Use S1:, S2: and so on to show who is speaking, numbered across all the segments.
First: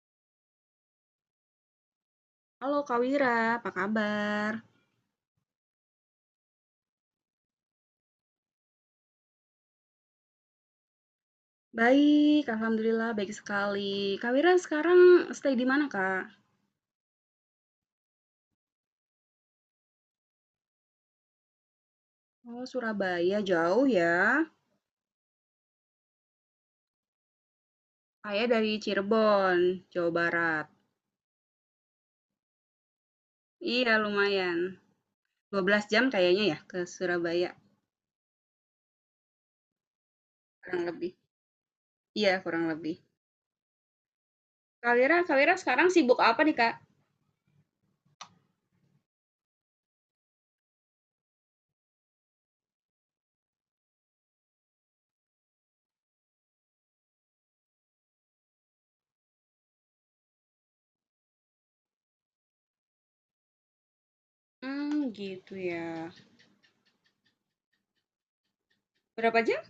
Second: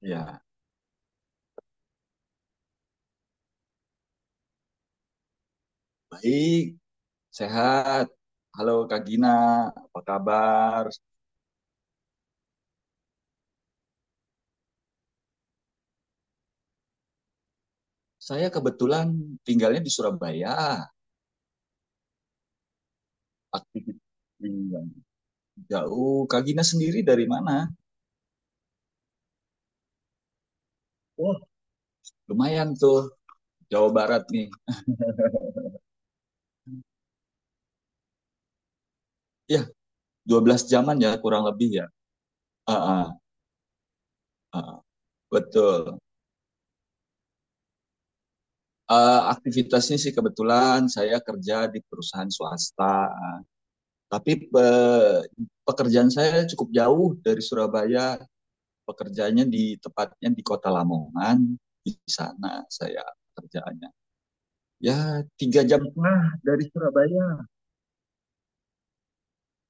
S1: Ya,
S2: Halo Kak Wira, apa kabar?
S1: baik, sehat. Halo Kak Gina, apa kabar?
S2: Baik, Alhamdulillah baik sekali. Kak Wira sekarang stay di mana Kak?
S1: Saya kebetulan tinggalnya di Surabaya,
S2: Oh, Surabaya jauh
S1: aktivitas
S2: ya.
S1: yang jauh. Kak Gina sendiri dari mana?
S2: Saya dari Cirebon, Jawa Barat.
S1: Wah, lumayan tuh, Jawa
S2: Iya,
S1: Barat nih.
S2: lumayan. 12 jam kayaknya ya ke Surabaya,
S1: Ya, dua belas
S2: kurang
S1: jaman ya
S2: lebih.
S1: kurang lebih ya.
S2: Iya, kurang
S1: Ah,
S2: lebih.
S1: ah, ah,
S2: Kak Wira sekarang
S1: betul.
S2: sibuk apa nih Kak?
S1: Aktivitasnya sih kebetulan saya kerja di perusahaan swasta, tapi pekerjaan saya cukup jauh dari Surabaya. Pekerjaannya di tepatnya di kota Lamongan, di sana saya kerjaannya
S2: Hmm,
S1: ya
S2: gitu
S1: tiga jam
S2: ya.
S1: setengah dari Surabaya,
S2: Berapa jam?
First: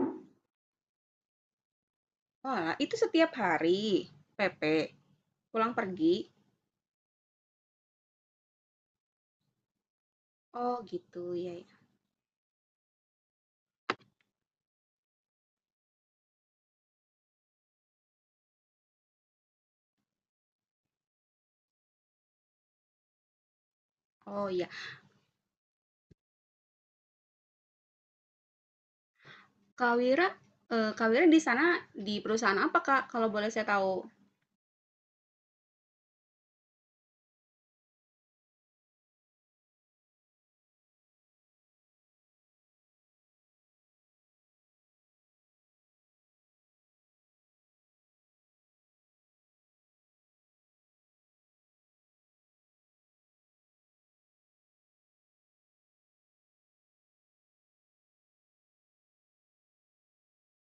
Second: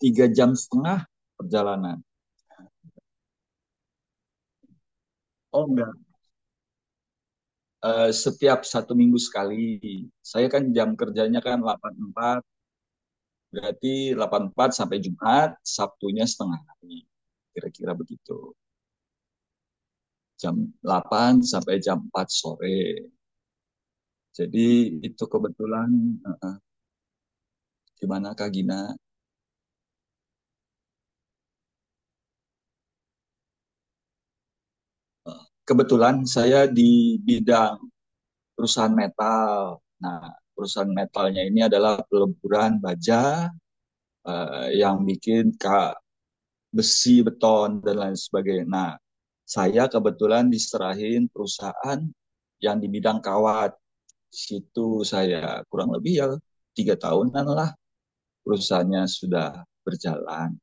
S1: tiga jam setengah perjalanan.
S2: Oh, lah, itu setiap hari. PP,
S1: Oh
S2: pulang
S1: enggak.
S2: pergi.
S1: Setiap satu minggu sekali saya kan
S2: Oh,
S1: jam
S2: gitu
S1: kerjanya
S2: ya.
S1: kan delapan empat, berarti delapan empat sampai Jumat Sabtunya setengah hari, kira-kira begitu. Jam 8 sampai jam 4 sore,
S2: Oh,
S1: jadi itu kebetulan eh, gimana Kak Gina?
S2: Kak Wira, Kak Wira di sana di perusahaan apa, Kak? Kalau boleh saya tahu.
S1: Kebetulan saya di bidang perusahaan metal. Nah, perusahaan metalnya ini adalah peleburan baja, yang bikin besi, beton, dan lain sebagainya. Nah, saya kebetulan diserahin perusahaan yang di bidang kawat. Situ saya kurang lebih ya tiga tahunan lah perusahaannya sudah berjalan.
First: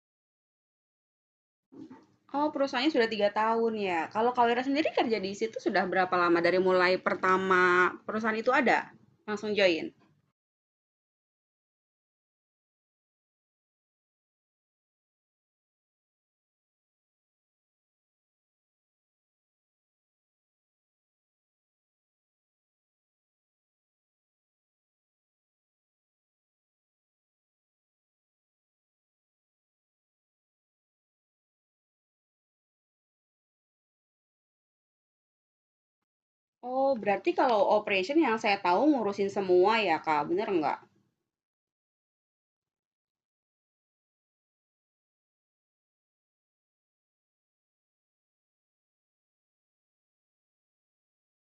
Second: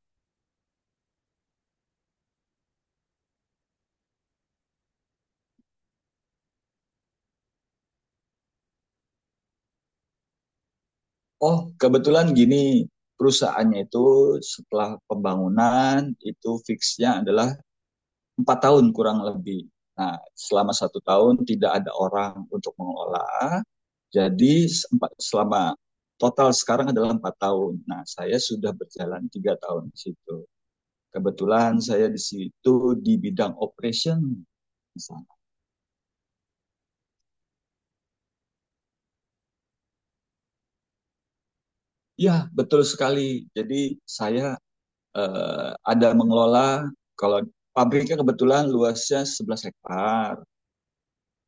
S2: Oh, perusahaannya sudah 3 tahun ya. Kalau Kak Wira sendiri kerja di situ sudah berapa lama dari mulai pertama perusahaan itu ada? Langsung join?
S1: Oh, kebetulan gini, perusahaannya itu setelah pembangunan itu fixnya adalah 4 tahun kurang lebih. Nah, selama satu tahun tidak ada orang untuk mengelola. Jadi selama total sekarang adalah 4 tahun. Nah, saya sudah berjalan 3 tahun di situ. Kebetulan saya di situ di bidang operation di sana.
S2: Oh, berarti kalau operation yang saya tahu ngurusin semua ya, Kak, bener nggak?
S1: Ya, betul sekali. Jadi saya ada mengelola, kalau pabriknya kebetulan luasnya 11 hektar.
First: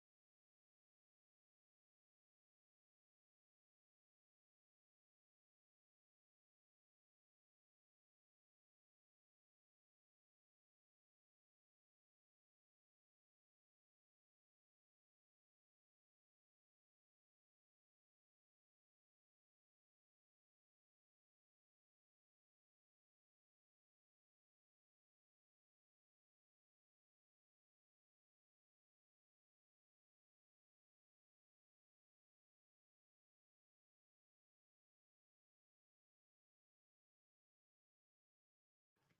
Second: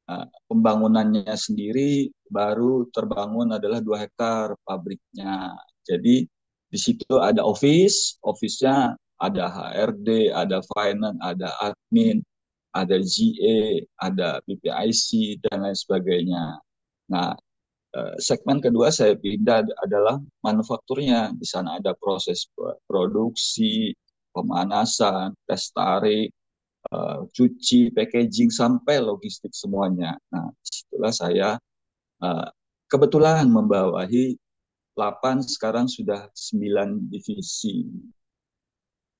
S1: Nah, pembangunannya sendiri baru terbangun adalah 2 hektar pabriknya. Jadi di situ ada office, office-nya ada HRD, ada finance, ada admin, ada GA, ada BPIC dan lain sebagainya. Nah, segmen kedua saya pindah adalah manufakturnya. Di sana ada proses produksi, pemanasan, tes tarik, cuci, packaging, sampai logistik semuanya. Nah, setelah saya uh, kebetulan membawahi 8 sekarang sudah 9 divisi.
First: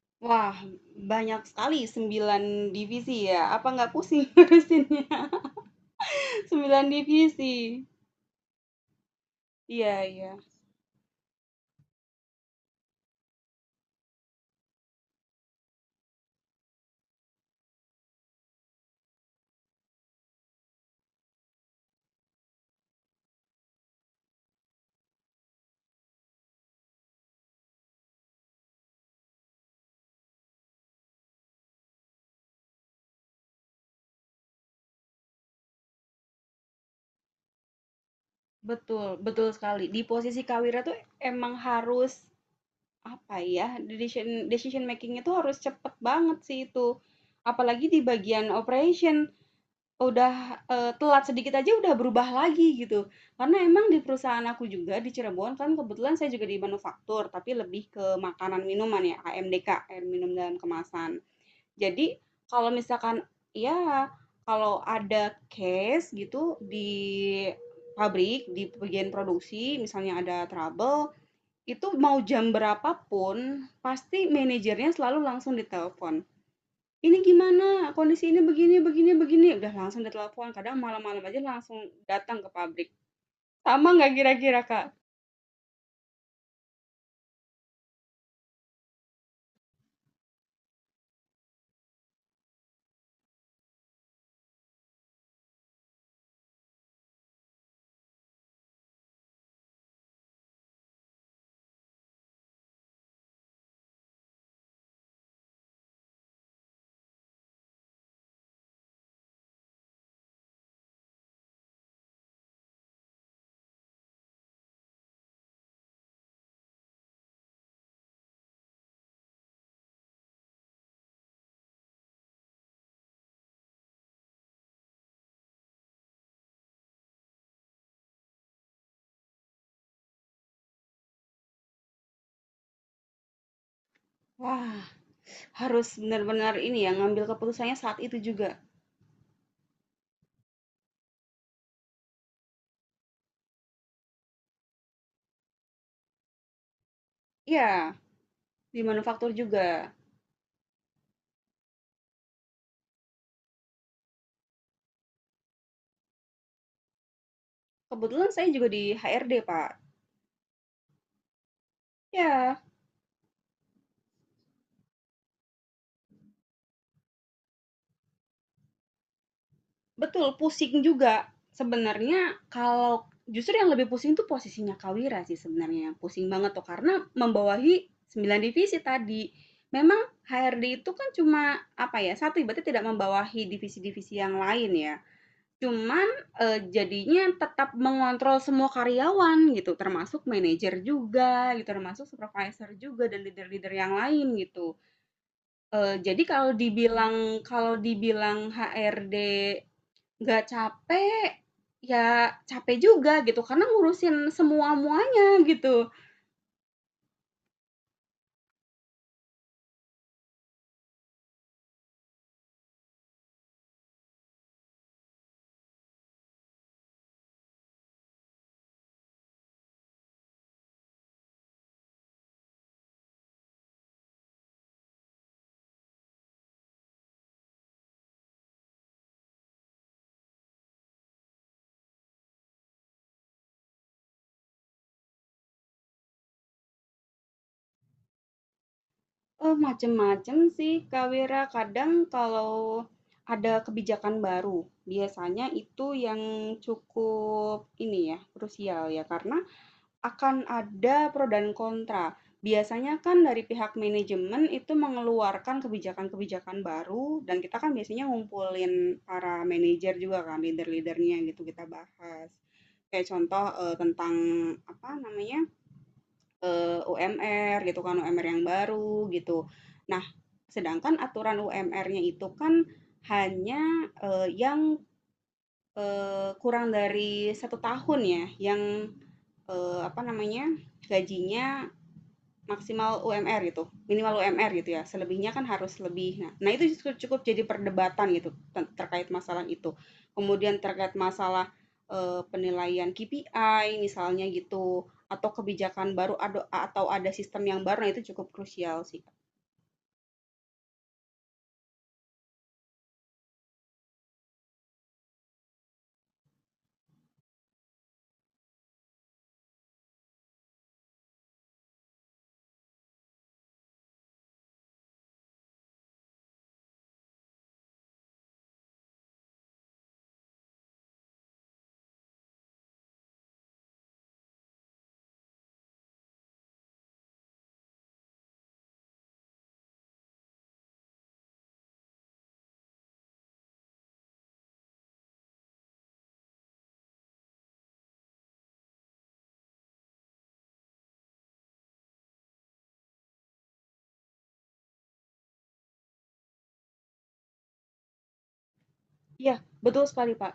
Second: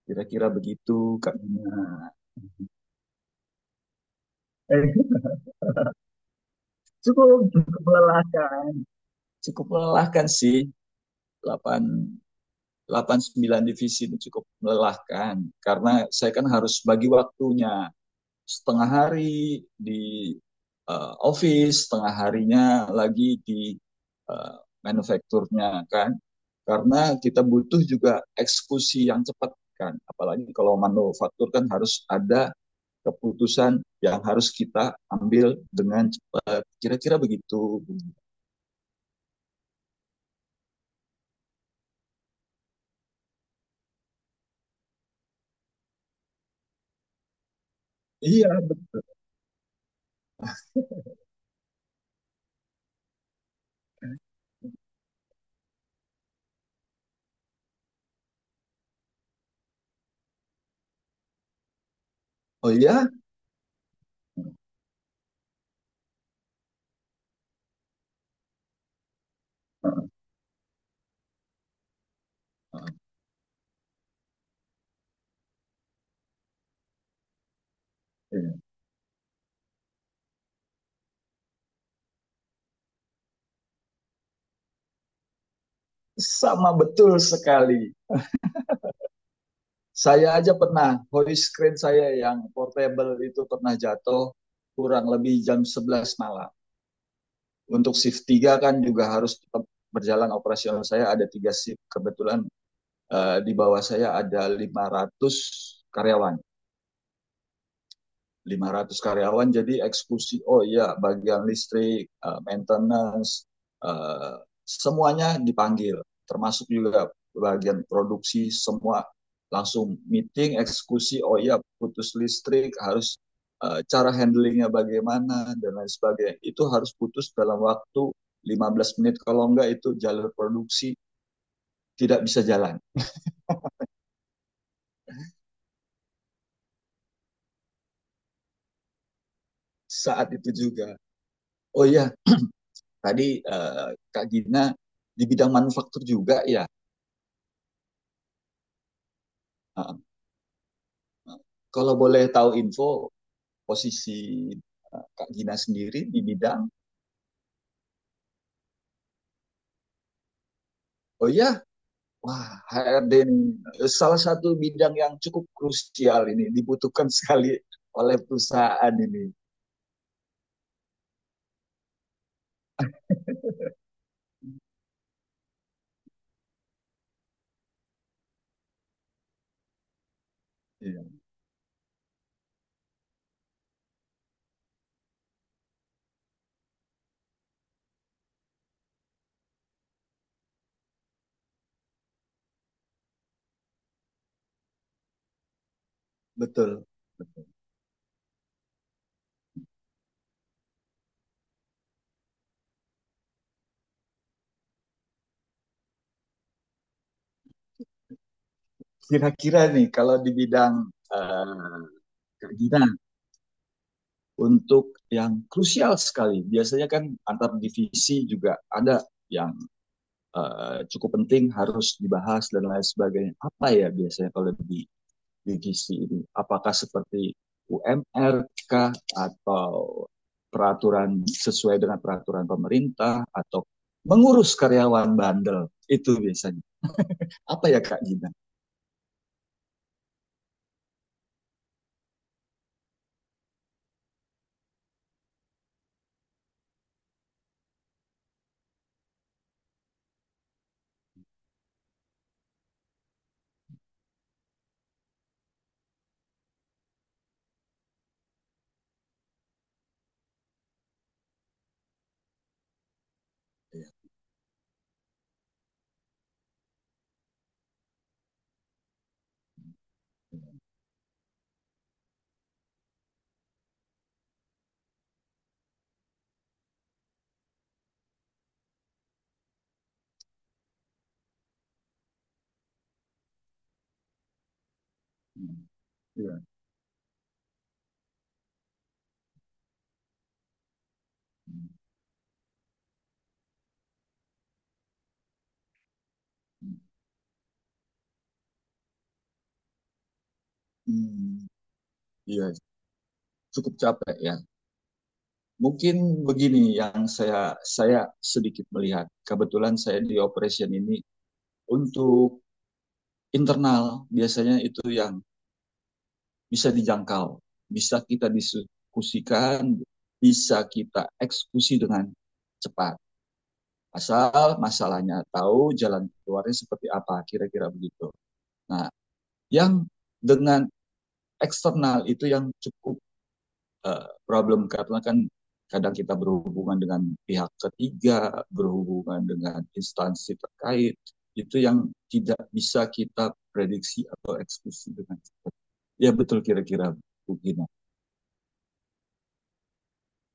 S1: Kira-kira
S2: Wah,
S1: begitu, Kak
S2: banyak
S1: Bina.
S2: sekali 9 divisi ya. Apa nggak pusing
S1: Eh,
S2: ngurusinnya? Sembilan
S1: Cukup,
S2: divisi.
S1: cukup melelahkan. Cukup
S2: Iya,
S1: melelahkan
S2: iya.
S1: sih, delapan delapan sembilan divisi itu cukup melelahkan karena saya kan harus bagi waktunya setengah hari di office, setengah harinya lagi di eh, manufakturnya kan. Karena kita butuh juga eksekusi yang cepat kan. Apalagi kalau manufaktur kan harus ada keputusan yang harus kita ambil dengan cepat. Kira-kira begitu.
S2: Betul, betul sekali. Di posisi Kawira tuh emang harus. Apa ya, decision decision making itu harus cepet banget sih itu. Apalagi di bagian
S1: Iya.
S2: operation, udah, telat sedikit aja udah berubah lagi gitu. Karena emang di perusahaan aku juga di Cirebon kan kebetulan saya juga di manufaktur, tapi lebih ke makanan minuman ya, AMDK, air minum dalam kemasan. Jadi kalau
S1: Oh iya.
S2: misalkan ya kalau ada case gitu di pabrik, di bagian produksi misalnya ada trouble, itu mau jam berapapun pasti manajernya selalu langsung ditelepon, "Ini gimana? Kondisi ini begini begini begini." Udah langsung ditelepon, kadang malam-malam aja langsung datang ke pabrik. Sama nggak kira-kira, Kak?
S1: Sama betul sekali. Saya aja pernah, hoist crane saya yang portable itu pernah jatuh kurang lebih jam 11 malam. Untuk shift 3 kan juga harus tetap berjalan operasional, saya ada tiga shift. Kebetulan di bawah saya ada 500 karyawan. 500 karyawan, jadi eksekusi oh iya bagian listrik, maintenance, eh, semuanya dipanggil, termasuk juga bagian produksi semua langsung meeting eksekusi oh iya putus listrik harus cara handlingnya bagaimana dan lain sebagainya. Itu harus putus dalam waktu 15 menit, kalau enggak itu jalur produksi tidak bisa jalan
S2: Wah, harus benar-benar ini ya, ngambil keputusannya saat itu juga.
S1: saat itu juga. Oh iya tadi Kak Gina di bidang manufaktur juga ya.
S2: Ya di manufaktur juga.
S1: Kalau boleh tahu info posisi Kak Gina sendiri di bidang,
S2: Kebetulan saya juga di HRD, Pak.
S1: oh iya, wah
S2: Ya.
S1: HRD ini salah satu bidang yang cukup krusial ini, dibutuhkan sekali oleh perusahaan ini.
S2: Betul, pusing juga. Sebenarnya kalau justru yang lebih pusing tuh posisinya Kawira sih sebenarnya, yang pusing banget tuh karena membawahi 9 divisi tadi. Memang HRD itu
S1: Iya,
S2: kan cuma apa ya, satu berarti tidak membawahi divisi-divisi yang lain ya. Cuman, jadinya tetap mengontrol semua karyawan gitu, termasuk manajer juga gitu, termasuk supervisor juga dan leader-leader yang lain gitu. Jadi kalau
S1: betul.
S2: dibilang kalau dibilang HRD, nggak capek, ya capek juga gitu, karena ngurusin semua-muanya gitu.
S1: Kira-kira nih kalau di bidang eh, Kak Gina, untuk yang krusial sekali, biasanya kan antar divisi juga ada yang cukup penting harus dibahas dan lain sebagainya. Apa ya biasanya kalau di gizi ini? Apakah seperti UMRK atau peraturan sesuai dengan peraturan pemerintah atau mengurus karyawan bandel, itu biasanya apa ya Kak Gina?
S2: Macem-macem sih, Kak Wira. Kadang kalau ada kebijakan baru, biasanya itu yang cukup ini ya, krusial ya, karena akan ada pro dan kontra. Biasanya kan dari pihak manajemen itu mengeluarkan kebijakan-kebijakan baru dan kita kan biasanya ngumpulin para manajer juga kan, leader-leadernya gitu kita bahas. Kayak contoh,
S1: Ya,
S2: tentang apa namanya, UMR gitu kan, UMR yang baru gitu. Nah, sedangkan aturan UMR-nya itu kan hanya, yang, kurang dari satu tahun ya, yang apa namanya, gajinya maksimal UMR gitu, minimal UMR gitu ya, selebihnya kan harus lebih. Nah
S1: iya,
S2: nah itu justru cukup jadi perdebatan gitu terkait masalah itu. Kemudian terkait masalah, penilaian KPI misalnya gitu, atau kebijakan baru atau ada sistem yang baru, nah itu cukup krusial sih, Kak.
S1: hmm, iya, cukup capek ya. Mungkin begini yang saya sedikit melihat. Kebetulan saya di operation ini untuk internal biasanya itu yang bisa dijangkau, bisa kita diskusikan, bisa kita eksekusi dengan cepat. Asal masalahnya tahu jalan keluarnya seperti apa, kira-kira begitu. Nah, yang dengan eksternal itu yang cukup problem, karena kan kadang kita berhubungan dengan pihak ketiga, berhubungan dengan instansi terkait, itu yang tidak bisa kita prediksi atau eksekusi dengan cepat. Ya betul kira-kira mungkin.
S2: Iya, betul sekali, Pak.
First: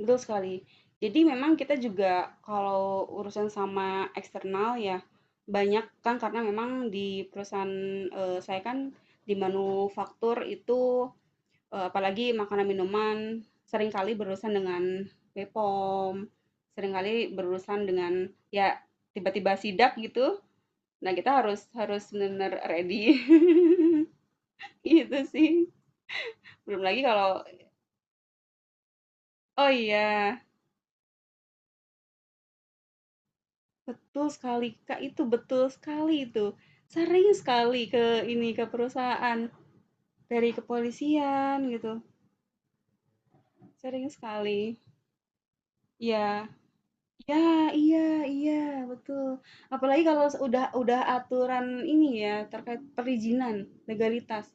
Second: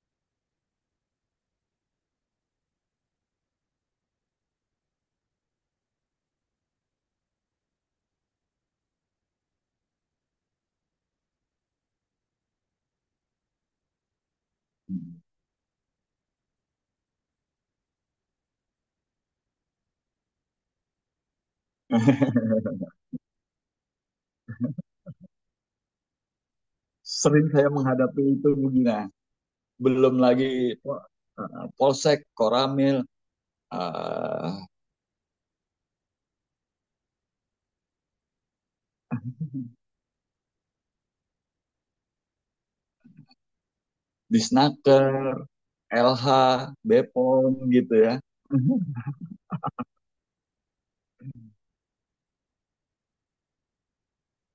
S2: Betul sekali. Jadi memang kita juga kalau urusan sama eksternal ya banyak kan karena memang di perusahaan, saya kan di manufaktur itu, apalagi makanan minuman seringkali berurusan dengan
S1: Hmm.
S2: BPOM, seringkali berurusan dengan ya tiba-tiba sidak gitu. Nah kita harus harus benar-benar ready. Gitu sih. Belum lagi kalau
S1: Sering saya menghadapi itu Gina.
S2: oh
S1: Belum
S2: iya.
S1: lagi Polsek, Koramil,
S2: Betul
S1: eh,
S2: sekali, Kak, itu betul sekali itu. Sering sekali ke ini, ke perusahaan, dari kepolisian gitu, sering sekali.
S1: Disnaker,
S2: Iya.
S1: LH,
S2: Ya,
S1: Bepom gitu
S2: iya
S1: ya.
S2: iya, betul. Apalagi kalau udah aturan ini ya, terkait perizinan, legalitas.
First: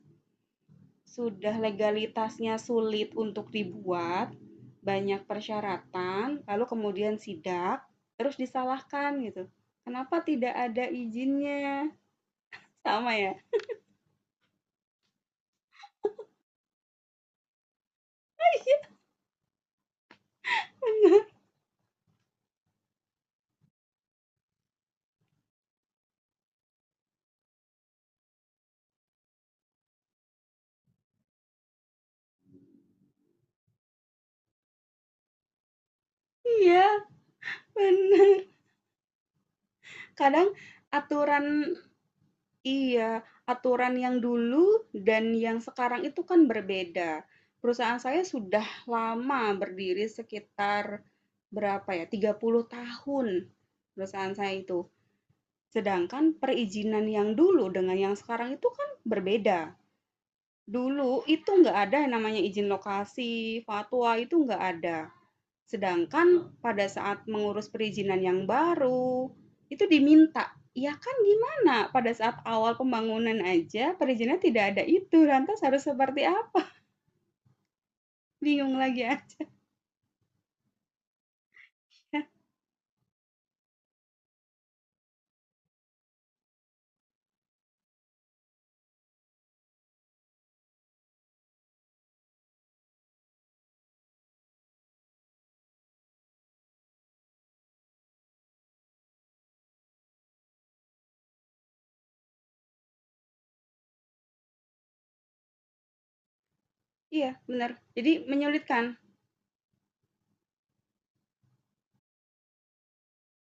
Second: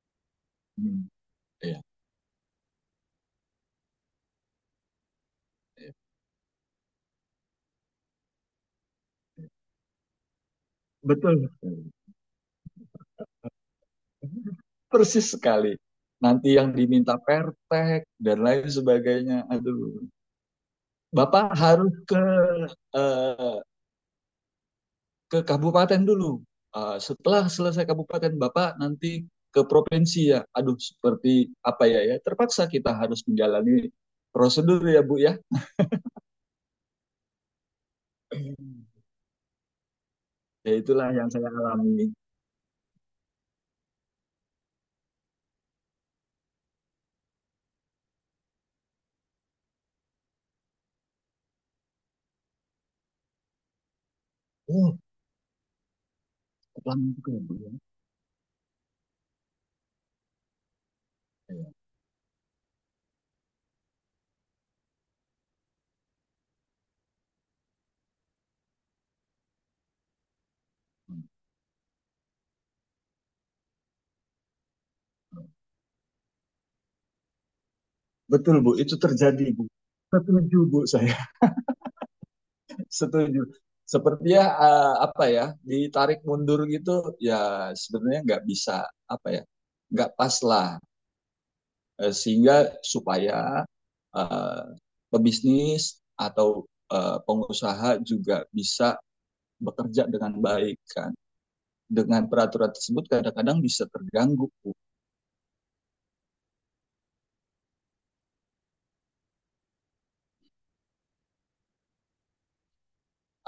S1: Hmm,
S2: Sudah
S1: iya,
S2: legalitasnya sulit untuk dibuat, banyak
S1: iya.
S2: persyaratan, lalu kemudian sidak, terus disalahkan gitu. Kenapa tidak ada
S1: Betul.
S2: izinnya? Sama ya?
S1: Persis sekali. Nanti yang diminta Pertek dan lain sebagainya. Aduh, Bapak harus eh, ke kabupaten dulu. Setelah selesai kabupaten, Bapak nanti ke provinsi ya. Aduh, seperti apa ya ya? Terpaksa kita harus menjalani prosedur ya, Bu ya.
S2: Iya. Bener. Kadang
S1: Ya itulah yang saya
S2: aturan
S1: alami.
S2: iya, aturan yang dulu dan yang sekarang itu kan berbeda. Perusahaan saya sudah lama berdiri sekitar berapa ya, 30 tahun perusahaan saya itu.
S1: Oh,
S2: Sedangkan perizinan
S1: lama juga
S2: yang
S1: ya, Bu
S2: dulu
S1: ya.
S2: dengan yang sekarang itu kan berbeda. Dulu itu
S1: Ya.
S2: nggak ada yang namanya izin lokasi, fatwa itu nggak ada. Sedangkan pada saat mengurus perizinan yang baru, itu diminta. Ya kan gimana, pada saat awal pembangunan aja perizinan tidak ada itu, lantas harus seperti apa?
S1: Betul,
S2: Bingung
S1: Bu. Itu
S2: lagi aja.
S1: terjadi, Bu. Setuju, Bu. Saya setuju. Sepertinya apa ya, ditarik mundur gitu, ya sebenarnya nggak bisa, apa ya, nggak pas lah. Sehingga supaya eh, pebisnis atau pengusaha juga bisa bekerja dengan baik kan, dengan peraturan tersebut kadang-kadang bisa terganggu Bu.
S2: Iya, benar. Jadi menyulitkan.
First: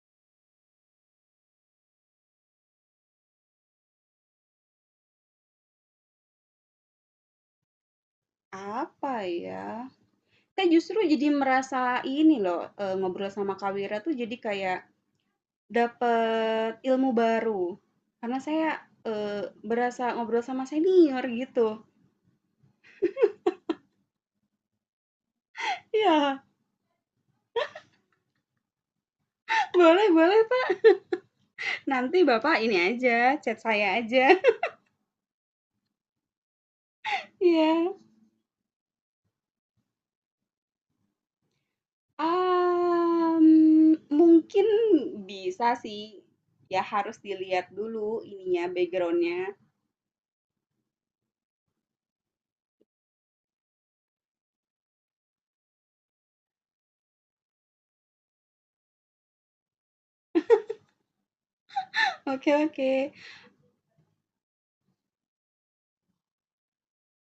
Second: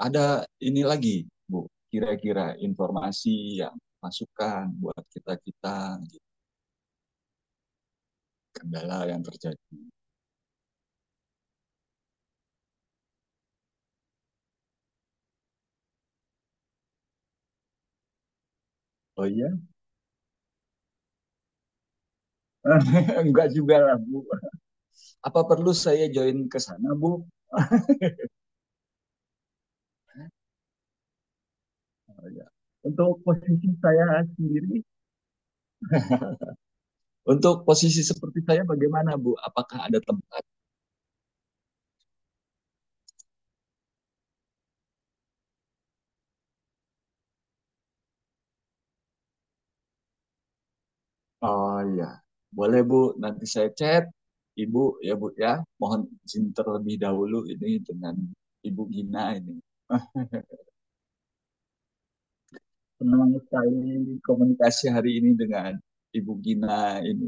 S1: Ada ini lagi Bu, kira-kira informasi yang masukan buat kita kita gitu. Kendala
S2: Apa
S1: yang terjadi,
S2: ya? Saya justru jadi merasa ini loh, ngobrol sama Kak Wira tuh jadi kayak dapet ilmu baru. Karena saya,
S1: oh iya.
S2: berasa ngobrol sama senior gitu.
S1: Enggak juga lah Bu, apa perlu saya
S2: Iya,
S1: join ke sana Bu? Oh,
S2: boleh boleh. Nanti
S1: ya.
S2: Bapak ini
S1: Untuk
S2: aja, chat
S1: posisi
S2: saya
S1: saya
S2: aja.
S1: sendiri, untuk
S2: Iya,
S1: posisi seperti saya bagaimana, Bu? Apakah ada tempat?
S2: mungkin bisa sih. Ya harus dilihat dulu ininya, backgroundnya.
S1: Oh iya, boleh Bu. Nanti saya chat Ibu ya Bu ya. Mohon izin terlebih dahulu ini dengan Ibu Gina ini. Ah,
S2: Oke oke.
S1: senang sekali komunikasi hari ini dengan Ibu Gina ini.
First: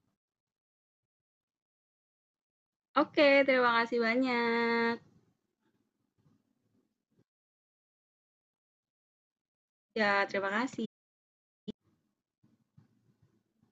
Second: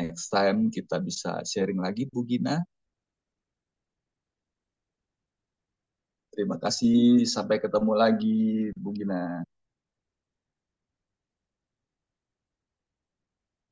S1: Next time kita bisa sharing lagi Bu Gina.
S2: Oke, terima kasih banyak.
S1: Terima kasih. Sampai ketemu lagi Bu Gina.
S2: Ya, terima kasih.